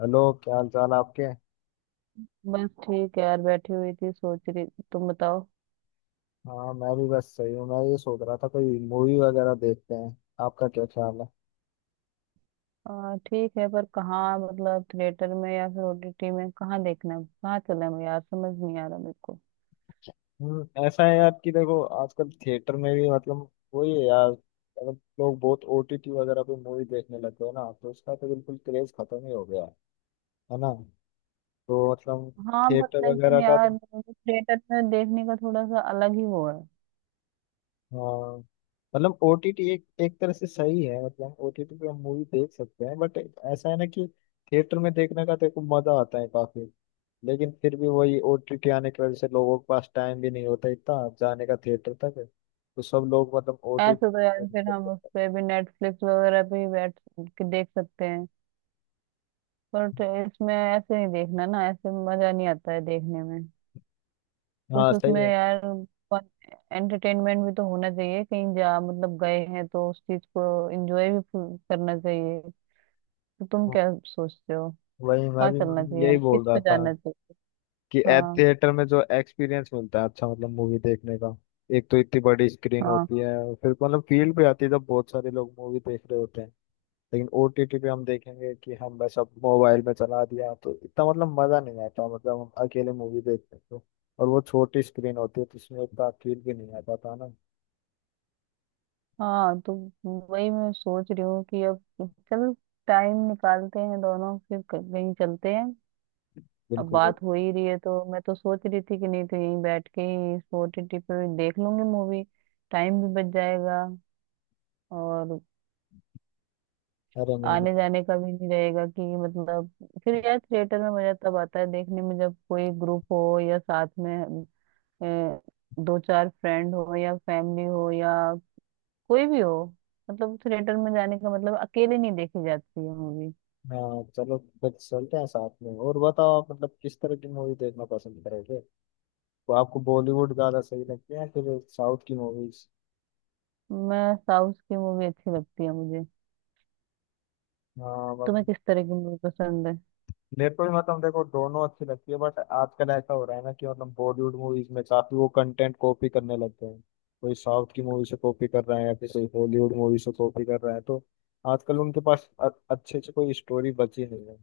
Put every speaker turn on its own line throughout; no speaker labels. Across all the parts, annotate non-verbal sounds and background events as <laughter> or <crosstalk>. Hello, क्या हाल चाल है आपके।
बस ठीक है यार, बैठी हुई थी सोच रही। तुम बताओ।
हाँ, मैं भी बस सही हूँ। मैं ये सोच रहा था कोई मूवी वगैरह देखते हैं। आपका क्या ख्याल है।
ठीक है, पर कहाँ मतलब थिएटर में या फिर ओटीटी में, कहाँ देखना है कहाँ चले हम यार, समझ नहीं आ रहा मेरे को।
ऐसा है यार कि देखो आजकल थिएटर में भी मतलब वही है यार, मतलब लोग बहुत ओटीटी वगैरह पे मूवी देखने लग गए ना, तो उसका तो बिल्कुल क्रेज खत्म ही हो गया है ना। तो मतलब
हाँ, बट
थिएटर
लेकिन
वगैरह का तो।
यार थिएटर में देखने का थोड़ा सा अलग ही वो है।
हाँ, मतलब ओटीटी एक एक तरह से सही है। मतलब ओटीटी पे हम मूवी देख सकते हैं बट ऐसा है ना कि थिएटर में देखने का देखो मजा आता है काफी। लेकिन फिर भी वही ओटी के आने की वजह से लोगों के पास टाइम भी नहीं होता इतना जाने का थिएटर तक। तो सब लोग मतलब ओटी।
ऐसे तो यार फिर हम उस पे भी नेटफ्लिक्स वगैरह पे ही बैठ के देख सकते हैं। पर इसमें ऐसे नहीं देखना ना, ऐसे मजा नहीं आता है देखने में
हाँ,
कुछ
सही
उसमें
है।
यार। एंटरटेनमेंट भी तो होना चाहिए, कहीं जा मतलब गए हैं तो उस चीज को एंजॉय भी करना चाहिए। तो तुम
हाँ,
क्या सोचते हो?
वही मैं
कहाँ
भी
चलना
मतलब
चाहिए
यही
हम,
बोल
किस
रहा
पे
था
जाना चाहिए?
कि एट
हाँ,
थिएटर में जो एक्सपीरियंस मिलता है अच्छा, मतलब मूवी देखने का। एक तो इतनी बड़ी स्क्रीन
हाँ,
होती है और फिर मतलब फील भी आती है जब बहुत सारे लोग मूवी देख रहे होते हैं। लेकिन ओटीटी पे हम देखेंगे कि हम बस अब मोबाइल में चला दिया तो इतना मतलब मजा नहीं आता। मतलब हम अकेले मूवी देखते हैं तो और वो छोटी स्क्रीन होती है तो उसमें इतना फील भी नहीं आता था ना।
हाँ, तो वही मैं सोच रही हूँ कि अब चल टाइम निकालते हैं दोनों, फिर कहीं चलते हैं। अब
बिल्कुल भी।
बात हो ही रही है तो मैं तो सोच रही थी कि नहीं तो यहीं बैठ के ही ओटीटी पे देख लूंगी मूवी, टाइम भी बच जाएगा और
अरे नहीं नहीं।
आने जाने का भी नहीं रहेगा कि मतलब। फिर यार थिएटर में मजा तब आता है देखने में जब कोई ग्रुप हो या साथ में, अ, दो चार फ्रेंड हो या फैमिली हो या कोई भी हो। मतलब थिएटर में जाने का मतलब अकेले नहीं देखी जाती है मूवी।
हाँ, चलो फिर चलते हैं साथ में। और बताओ आप मतलब किस तरह की मूवी देखना पसंद करोगे। तो आपको बॉलीवुड ज्यादा सही लगती है या फिर साउथ की मूवीज।
मैं, साउथ की मूवी अच्छी लगती है मुझे।
हाँ
तुम्हें
मतलब।
किस तरह की मूवी पसंद है?
मेरे को भी मतलब देखो दोनों अच्छी लगती है बट आजकल ऐसा हो रहा है ना कि मतलब बॉलीवुड मूवीज में काफी वो कंटेंट कॉपी करने लगते हैं। कोई साउथ की मूवी से कॉपी कर रहा है या फिर कोई हॉलीवुड मूवी से कॉपी कर रहा है। तो आजकल उनके पास अच्छे से कोई स्टोरी बची नहीं है।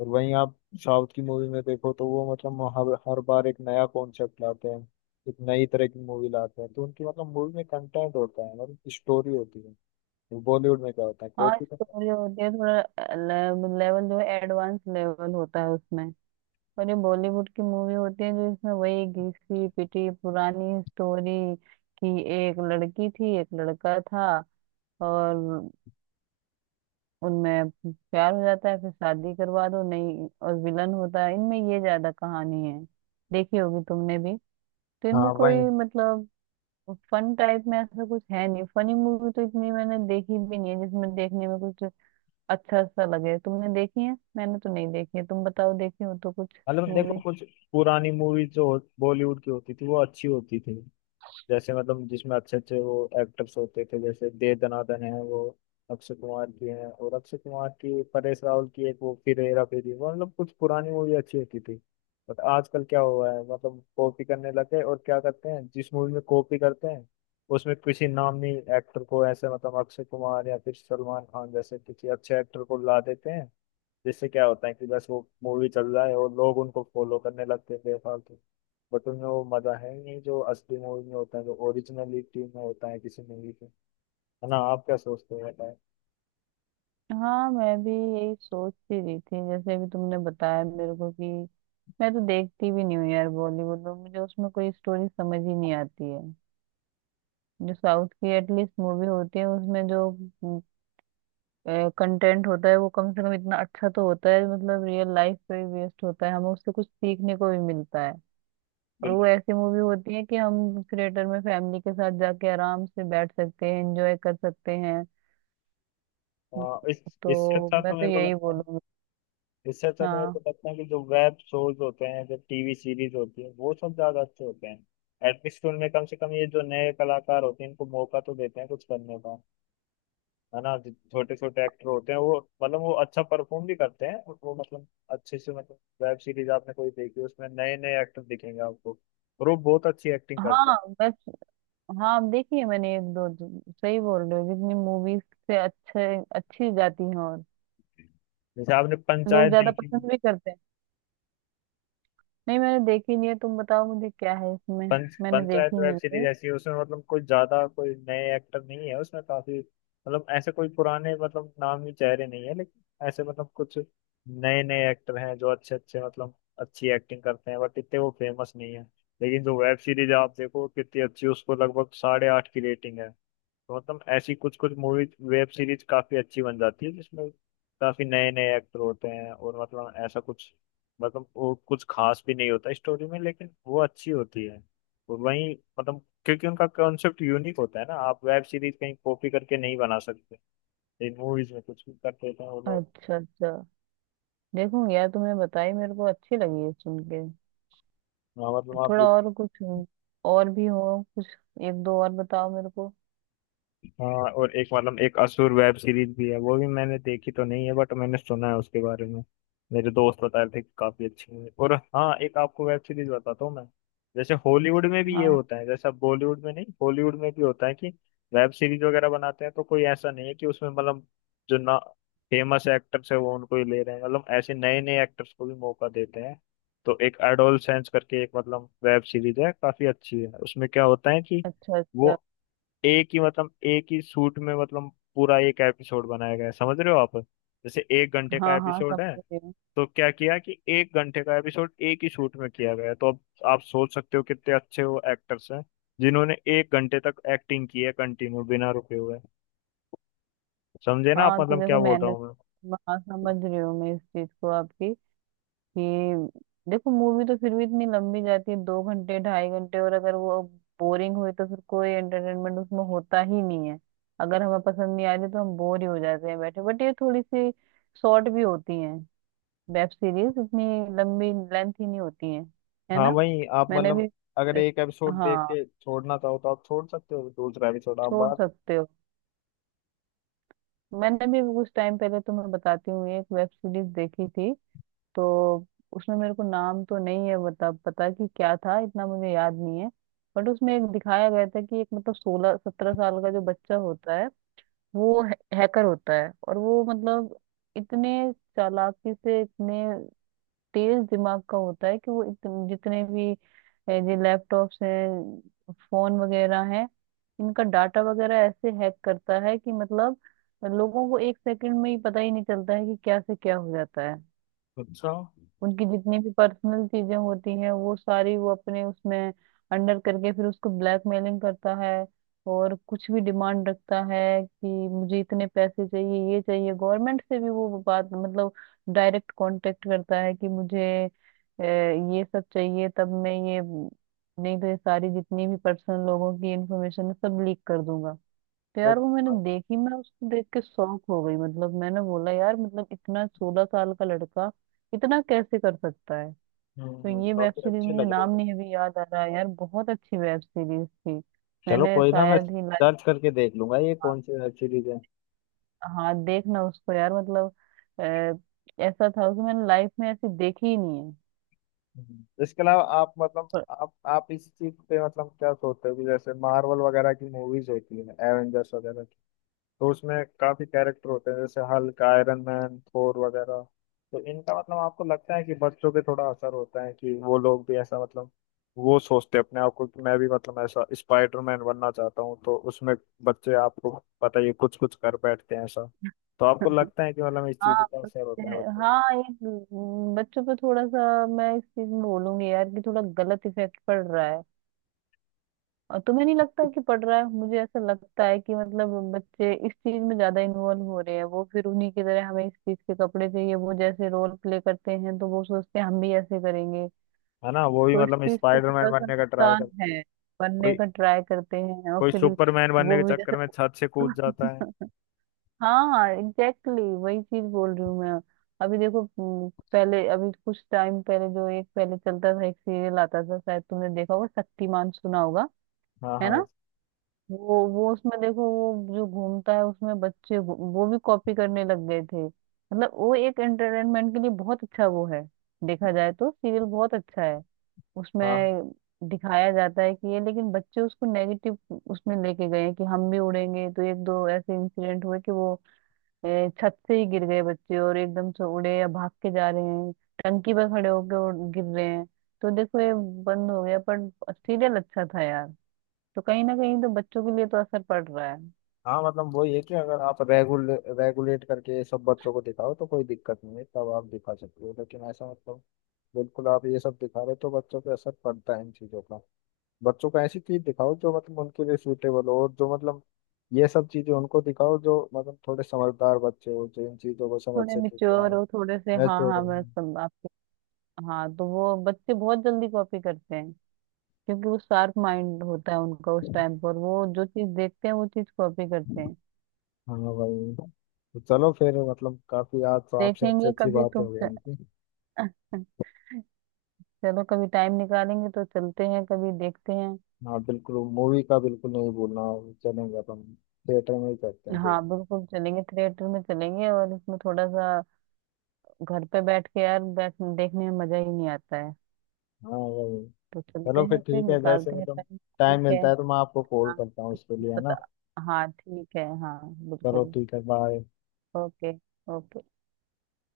और वहीं आप साउथ की मूवी में देखो तो वो मतलब हर हर बार एक नया कॉन्सेप्ट लाते हैं, एक नई तरह की मूवी लाते हैं। तो उनकी मतलब मूवी में कंटेंट होता है, मतलब स्टोरी होती है। बॉलीवुड में क्या होता है,
हाँ,
कॉपी का।
स्टोरी होती है, थोड़ा लेवल जो है एडवांस लेवल होता है उसमें। और ये बॉलीवुड की मूवी होती है जो इसमें वही घिसी पिटी पुरानी स्टोरी, कि एक लड़की थी, एक लड़का था, और उनमें प्यार हो जाता है, फिर शादी करवा दो, नहीं, और विलन होता है इनमें, ये ज्यादा कहानी है। देखी होगी तुमने भी। तो इनमें
हाँ
कोई
वही।
मतलब फन टाइप में ऐसा कुछ है नहीं, फनी मूवी तो इतनी मैंने देखी भी नहीं है जिसमें देखने में कुछ अच्छा सा लगे। तुमने देखी है? मैंने तो नहीं देखी है। तुम बताओ, देखी हो तो कुछ
मतलब देखो
मूवी।
कुछ पुरानी मूवी जो बॉलीवुड की होती थी वो अच्छी होती थी। जैसे मतलब जिसमें अच्छे अच्छे वो एक्टर्स होते थे, जैसे दे दनादन है वो अक्षय कुमार की है। और अक्षय कुमार की परेश रावल की एक वो फिर हेरा फेरी, वो मतलब कुछ पुरानी मूवी अच्छी होती थी। बट आजकल क्या हुआ है मतलब कॉपी करने लगे, और क्या करते हैं जिस मूवी में कॉपी करते हैं उसमें किसी नामी एक्टर को ऐसे मतलब अक्षय कुमार या फिर सलमान खान जैसे किसी अच्छे एक्टर को ला देते हैं। जिससे क्या होता है कि बस वो मूवी चल रहा है और लोग उनको फॉलो करने लगते हैं बेफालतू। बट उनमें वो मजा है नहीं जो असली मूवी में होता है, जो ओरिजिनलिटी में होता है किसी मूवी के। है ना, आप क्या सोचते हो बताएं।
हाँ, मैं भी यही सोच ही रही थी। जैसे अभी तुमने बताया मेरे को कि मैं तो देखती भी नहीं हूँ यार बॉलीवुड में, मुझे उसमें कोई स्टोरी समझ ही नहीं आती है। जो साउथ की एटलीस्ट मूवी होती है उसमें जो कंटेंट होता है वो कम से कम इतना अच्छा तो होता है, मतलब रियल लाइफ पे बेस्ड होता है, हमें उससे कुछ सीखने को भी मिलता है। और वो
बिल्कुल।
ऐसी मूवी होती है कि हम थिएटर में फैमिली के साथ जाके आराम से बैठ सकते हैं, एंजॉय कर सकते हैं।
इस इससे
तो
अच्छा
मैं
तो
तो
मेरे को
यही
लगता है।
बोलूंगी।
इससे अच्छा तो मेरे को
हाँ,
लगता है कि जो वेब शोज होते हैं, जो टीवी सीरीज होती है, वो सब ज्यादा अच्छे होते हैं। एटलीस्ट उनमें कम से कम ये जो नए कलाकार होते हैं इनको मौका तो देते हैं कुछ करने का। है ना, जो छोटे छोटे एक्टर होते हैं वो मतलब वो अच्छा परफॉर्म भी करते हैं और वो मतलब अच्छे से मतलब वेब सीरीज आपने कोई देखी उसमें नए नए एक्टर दिखेंगे आपको। और वो बहुत अच्छी एक्टिंग करते हैं।
हाँ, मैं, हाँ, आप देखिए मैंने एक दो दो- सही बोल रहे हो, जितनी मूवीज से अच्छे अच्छी जाती हैं और
जैसे आपने
लोग
पंचायत
ज्यादा
देखी।
पसंद भी करते हैं। नहीं, मैंने देखी नहीं है। तुम बताओ मुझे क्या है इसमें।
पंच
मैंने देखी
पंचायत वेब
नहीं
सीरीज
है।
ऐसी है उसमें मतलब कोई ज्यादा कोई नए एक्टर नहीं है उसमें काफी मतलब ऐसे कोई पुराने मतलब नामी चेहरे नहीं है, लेकिन ऐसे मतलब कुछ नए नए एक्टर हैं जो अच्छे अच्छे मतलब अच्छी एक्टिंग करते हैं बट इतने वो फेमस नहीं है। लेकिन जो वेब सीरीज आप देखो कितनी अच्छी, उसको लगभग 8.5 की रेटिंग है। तो मतलब ऐसी कुछ कुछ मूवी वेब सीरीज काफी अच्छी बन जाती है जिसमें काफी नए नए एक्टर होते हैं। और मतलब ऐसा कुछ मतलब वो कुछ खास भी नहीं होता स्टोरी में लेकिन वो अच्छी होती है। और वही मतलब क्योंकि उनका कॉन्सेप्ट यूनिक होता है ना, आप वेब सीरीज कहीं कॉपी करके नहीं बना सकते। इन मूवीज में कुछ भी कर देते हैं वो लोग।
अच्छा, अच्छा, देखूंगी यार, तुमने बताई मेरे को, अच्छी लगी है सुन के।
हाँ, मतलब आप।
थोड़ा और कुछ, और भी हो कुछ, एक दो और बताओ मेरे को।
हाँ, और एक मतलब एक असुर वेब सीरीज भी है, वो भी मैंने देखी तो नहीं है बट मैंने सुना है उसके बारे में। मेरे दोस्त बता रहे थे कि काफी अच्छी है। और हाँ, एक आपको वेब सीरीज बताता हूँ मैं। जैसे हॉलीवुड में भी ये
हाँ,
होता है, जैसा बॉलीवुड में नहीं हॉलीवुड में भी होता है कि वेब सीरीज वगैरह बनाते हैं तो कोई ऐसा नहीं है कि उसमें मतलब जो ना फेमस एक्टर्स है वो उनको ही ले रहे हैं, मतलब ऐसे नए नए एक्टर्स को भी मौका देते हैं। तो एक एडोलसेंस करके एक मतलब वेब सीरीज है, काफी अच्छी है। उसमें क्या होता है कि
अच्छा,
वो
अच्छा,
एक ही मतलब एक ही शूट में मतलब पूरा एक एपिसोड बनाया गया है। समझ रहे हो आप जैसे 1 घंटे
हाँ,
का
हाँ,
एपिसोड है।
समझ रही हूँ।
तो क्या किया कि 1 घंटे का एपिसोड एक ही शूट में किया गया है। तो अब आप सोच सकते हो कितने अच्छे वो एक्टर्स हैं जिन्होंने 1 घंटे तक एक्टिंग की है कंटिन्यू बिना रुके हुए। समझे ना आप
हाँ, तो
मतलब क्या
देखो
बोल रहा
मैंने,
हूँ मैं।
हाँ, समझ रही हूँ मैं इस चीज को आपकी। ये देखो, मूवी तो फिर भी इतनी लंबी जाती है, 2 घंटे 2.5 घंटे, और अगर वो बोरिंग हुई तो फिर कोई एंटरटेनमेंट उसमें होता ही नहीं है। अगर हमें पसंद नहीं आ रही तो हम बोर ही हो जाते हैं बैठे। बट ये थोड़ी सी शॉर्ट भी होती है वेब सीरीज, इतनी लंबी लेंथ ही नहीं होती है
हाँ
ना?
वही आप
मैंने
मतलब।
भी,
अगर एक एपिसोड देख
हाँ,
के छोड़ना चाहो तो आप छोड़ सकते हो दूसरा एपिसोड आप
छोड़
बात।
सकते हो। मैंने भी कुछ टाइम पहले, तुम्हें बताती हूँ, एक वेब सीरीज देखी थी। तो उसमें मेरे को नाम तो नहीं है बता पता कि क्या था, इतना मुझे याद नहीं है। बट उसमें एक दिखाया गया था कि एक मतलब 16 17 साल का जो बच्चा होता है वो हैकर होता है, और वो मतलब इतने चालाकी से, इतने तेज दिमाग का होता है कि वो जितने भी जो लैपटॉप्स हैं फोन वगैरह हैं, इनका डाटा वगैरह ऐसे हैक करता है कि मतलब लोगों को एक सेकंड में ही पता ही नहीं चलता है कि क्या से क्या हो जाता है।
अच्छा।
उनकी जितनी भी पर्सनल चीजें होती हैं वो सारी वो अपने उसमें अंडर करके फिर उसको ब्लैकमेलिंग करता है। और कुछ भी डिमांड रखता है, कि मुझे इतने पैसे चाहिए, ये चाहिए, गवर्नमेंट से भी वो बात मतलब डायरेक्ट कांटेक्ट करता है कि मुझे ये सब चाहिए, तब मैं ये, नहीं तो ये सारी जितनी भी पर्सनल लोगों की इंफॉर्मेशन है सब लीक कर दूंगा। तो
अरे,
यार वो मैंने देखी, मैं उसको देख के शॉक हो गई, मतलब मैंने बोला यार मतलब इतना 16 साल का लड़का इतना कैसे कर सकता है! तो ये वेब
काफी
सीरीज
अच्छे
मुझे
लग रहे
नाम
हैं।
नहीं अभी याद आ रहा है यार, बहुत अच्छी वेब सीरीज थी।
चलो
मैंने
कोई ना, मैं
शायद ही लाइफ,
सर्च करके देख लूंगा ये
हाँ।
कौन सी वेब सीरीज है।
हाँ, देखना उसको यार, मतलब ऐसा था उसको, मैंने लाइफ में ऐसी देखी ही नहीं है।
हम्म। इसके अलावा आप मतलब
पर-
आप इस चीज पे मतलब क्या सोचते हो कि जैसे मार्वल वगैरह की मूवीज होती है, एवेंजर्स वगैरह। तो उसमें काफी कैरेक्टर होते हैं जैसे हल्क, आयरन मैन, थोर वगैरह। तो इनका मतलब आपको लगता है कि बच्चों पे थोड़ा असर होता है कि वो लोग भी ऐसा मतलब वो सोचते हैं अपने आप को कि मैं भी मतलब ऐसा स्पाइडरमैन बनना चाहता हूँ तो उसमें बच्चे आपको पता ही कुछ कुछ कर बैठते हैं ऐसा। तो आपको
<laughs>
लगता है कि मतलब इस चीज
हाँ,
का असर होता है बच्चों पे?
हाँ, ये बच्चों पे थोड़ा सा मैं इस चीज में बोलूंगी यार कि थोड़ा गलत इफेक्ट पड़ रहा है। और तुम्हें नहीं लगता कि पढ़ रहा है? मुझे ऐसा लगता है कि मतलब बच्चे इस चीज में ज्यादा इन्वॉल्व हो रहे हैं। वो फिर उन्हीं की तरह हमें इस चीज के कपड़े चाहिए, वो जैसे रोल प्ले करते हैं तो वो सोचते हैं हम भी ऐसे करेंगे।
है ना, वो भी
तो इस
मतलब
चीज से
स्पाइडरमैन
थोड़ा सा
बनने का ट्राई कर।
नुकसान है। बनने
कोई
का ट्राई करते हैं और
कोई
फिर
सुपरमैन बनने के
वो भी
चक्कर
जैसे,
में छत से कूद जाता है।
<laughs> हाँ एग्जैक्टली exactly, वही चीज बोल रही हूँ मैं। अभी देखो, पहले, अभी कुछ टाइम पहले जो, एक पहले चलता था एक सीरियल आता था, शायद तुमने देखा होगा, शक्तिमान सुना होगा,
हाँ,
है ना?
हाँ,
वो उसमें देखो वो जो घूमता है, उसमें बच्चे वो भी कॉपी करने लग गए थे, मतलब वो एक एंटरटेनमेंट के लिए बहुत अच्छा वो है। देखा जाए तो सीरियल बहुत अच्छा है।
हाँ,
उसमें दिखाया जाता है कि ये, लेकिन बच्चे उसको नेगेटिव उसमें लेके गए हैं कि हम भी उड़ेंगे। तो एक दो ऐसे इंसिडेंट हुए कि वो छत से ही गिर गए बच्चे, और एकदम से उड़े या भाग के जा रहे हैं, टंकी पर खड़े होकर गिर रहे हैं। तो देखो ये बंद हो गया, पर सीरियल अच्छा था यार। तो कहीं ना कहीं तो बच्चों के लिए तो असर पड़ रहा है।
हाँ। मतलब वही है कि अगर आप रेगुलेट करके सब बच्चों को दिखाओ तो कोई दिक्कत नहीं है, तब आप दिखा सकते हो। लेकिन ऐसा मतलब बिल्कुल आप ये सब दिखा रहे हो तो बच्चों पे असर पड़ता है इन चीज़ों का। बच्चों को ऐसी चीज़ दिखाओ जो मतलब उनके लिए सूटेबल हो, और जो मतलब ये सब चीज़ें उनको दिखाओ जो मतलब थोड़े समझदार बच्चे हो जो इन चीज़ों को समझ
थोड़े
सके कि हाँ।
मिच्योर हो, थोड़े से,
मैं
हाँ,
तो
हाँ,
रही
बस
हूँ।
सब आपके। हाँ, तो वो बच्चे बहुत जल्दी कॉपी करते हैं, क्योंकि वो शार्प माइंड होता है उनका, उस टाइम पर वो जो चीज देखते हैं वो चीज कॉपी करते हैं।
हाँ भाई। तो चलो फिर मतलब काफ़ी आज तो आपसे अच्छी
देखेंगे
अच्छी
कभी
बातें
तुम।
हो गई इनकी।
<laughs> चलो, कभी टाइम निकालेंगे तो चलते हैं, कभी देखते हैं।
हाँ, बिल्कुल मूवी का बिल्कुल नहीं भूलना। चलेंगे अपन थिएटर में ही करते हैं
हाँ
फिर।
बिल्कुल, चलेंगे थिएटर में चलेंगे, और इसमें थोड़ा सा घर पे बैठ के यार, बैठ देखने में मजा ही नहीं आता है।
हाँ वही।
तो चलते
चलो फिर
हैं, फिर
ठीक है, जैसे
निकालते हैं
मतलब
टाइम,
टाइम
ठीक है।
मिलता है तो मैं आपको कॉल
हाँ,
करता हूँ उसके लिए, है ना।
पता। हाँ ठीक है, हाँ
चलो
बिल्कुल।
ठीक है, बाय।
ओके। ओके।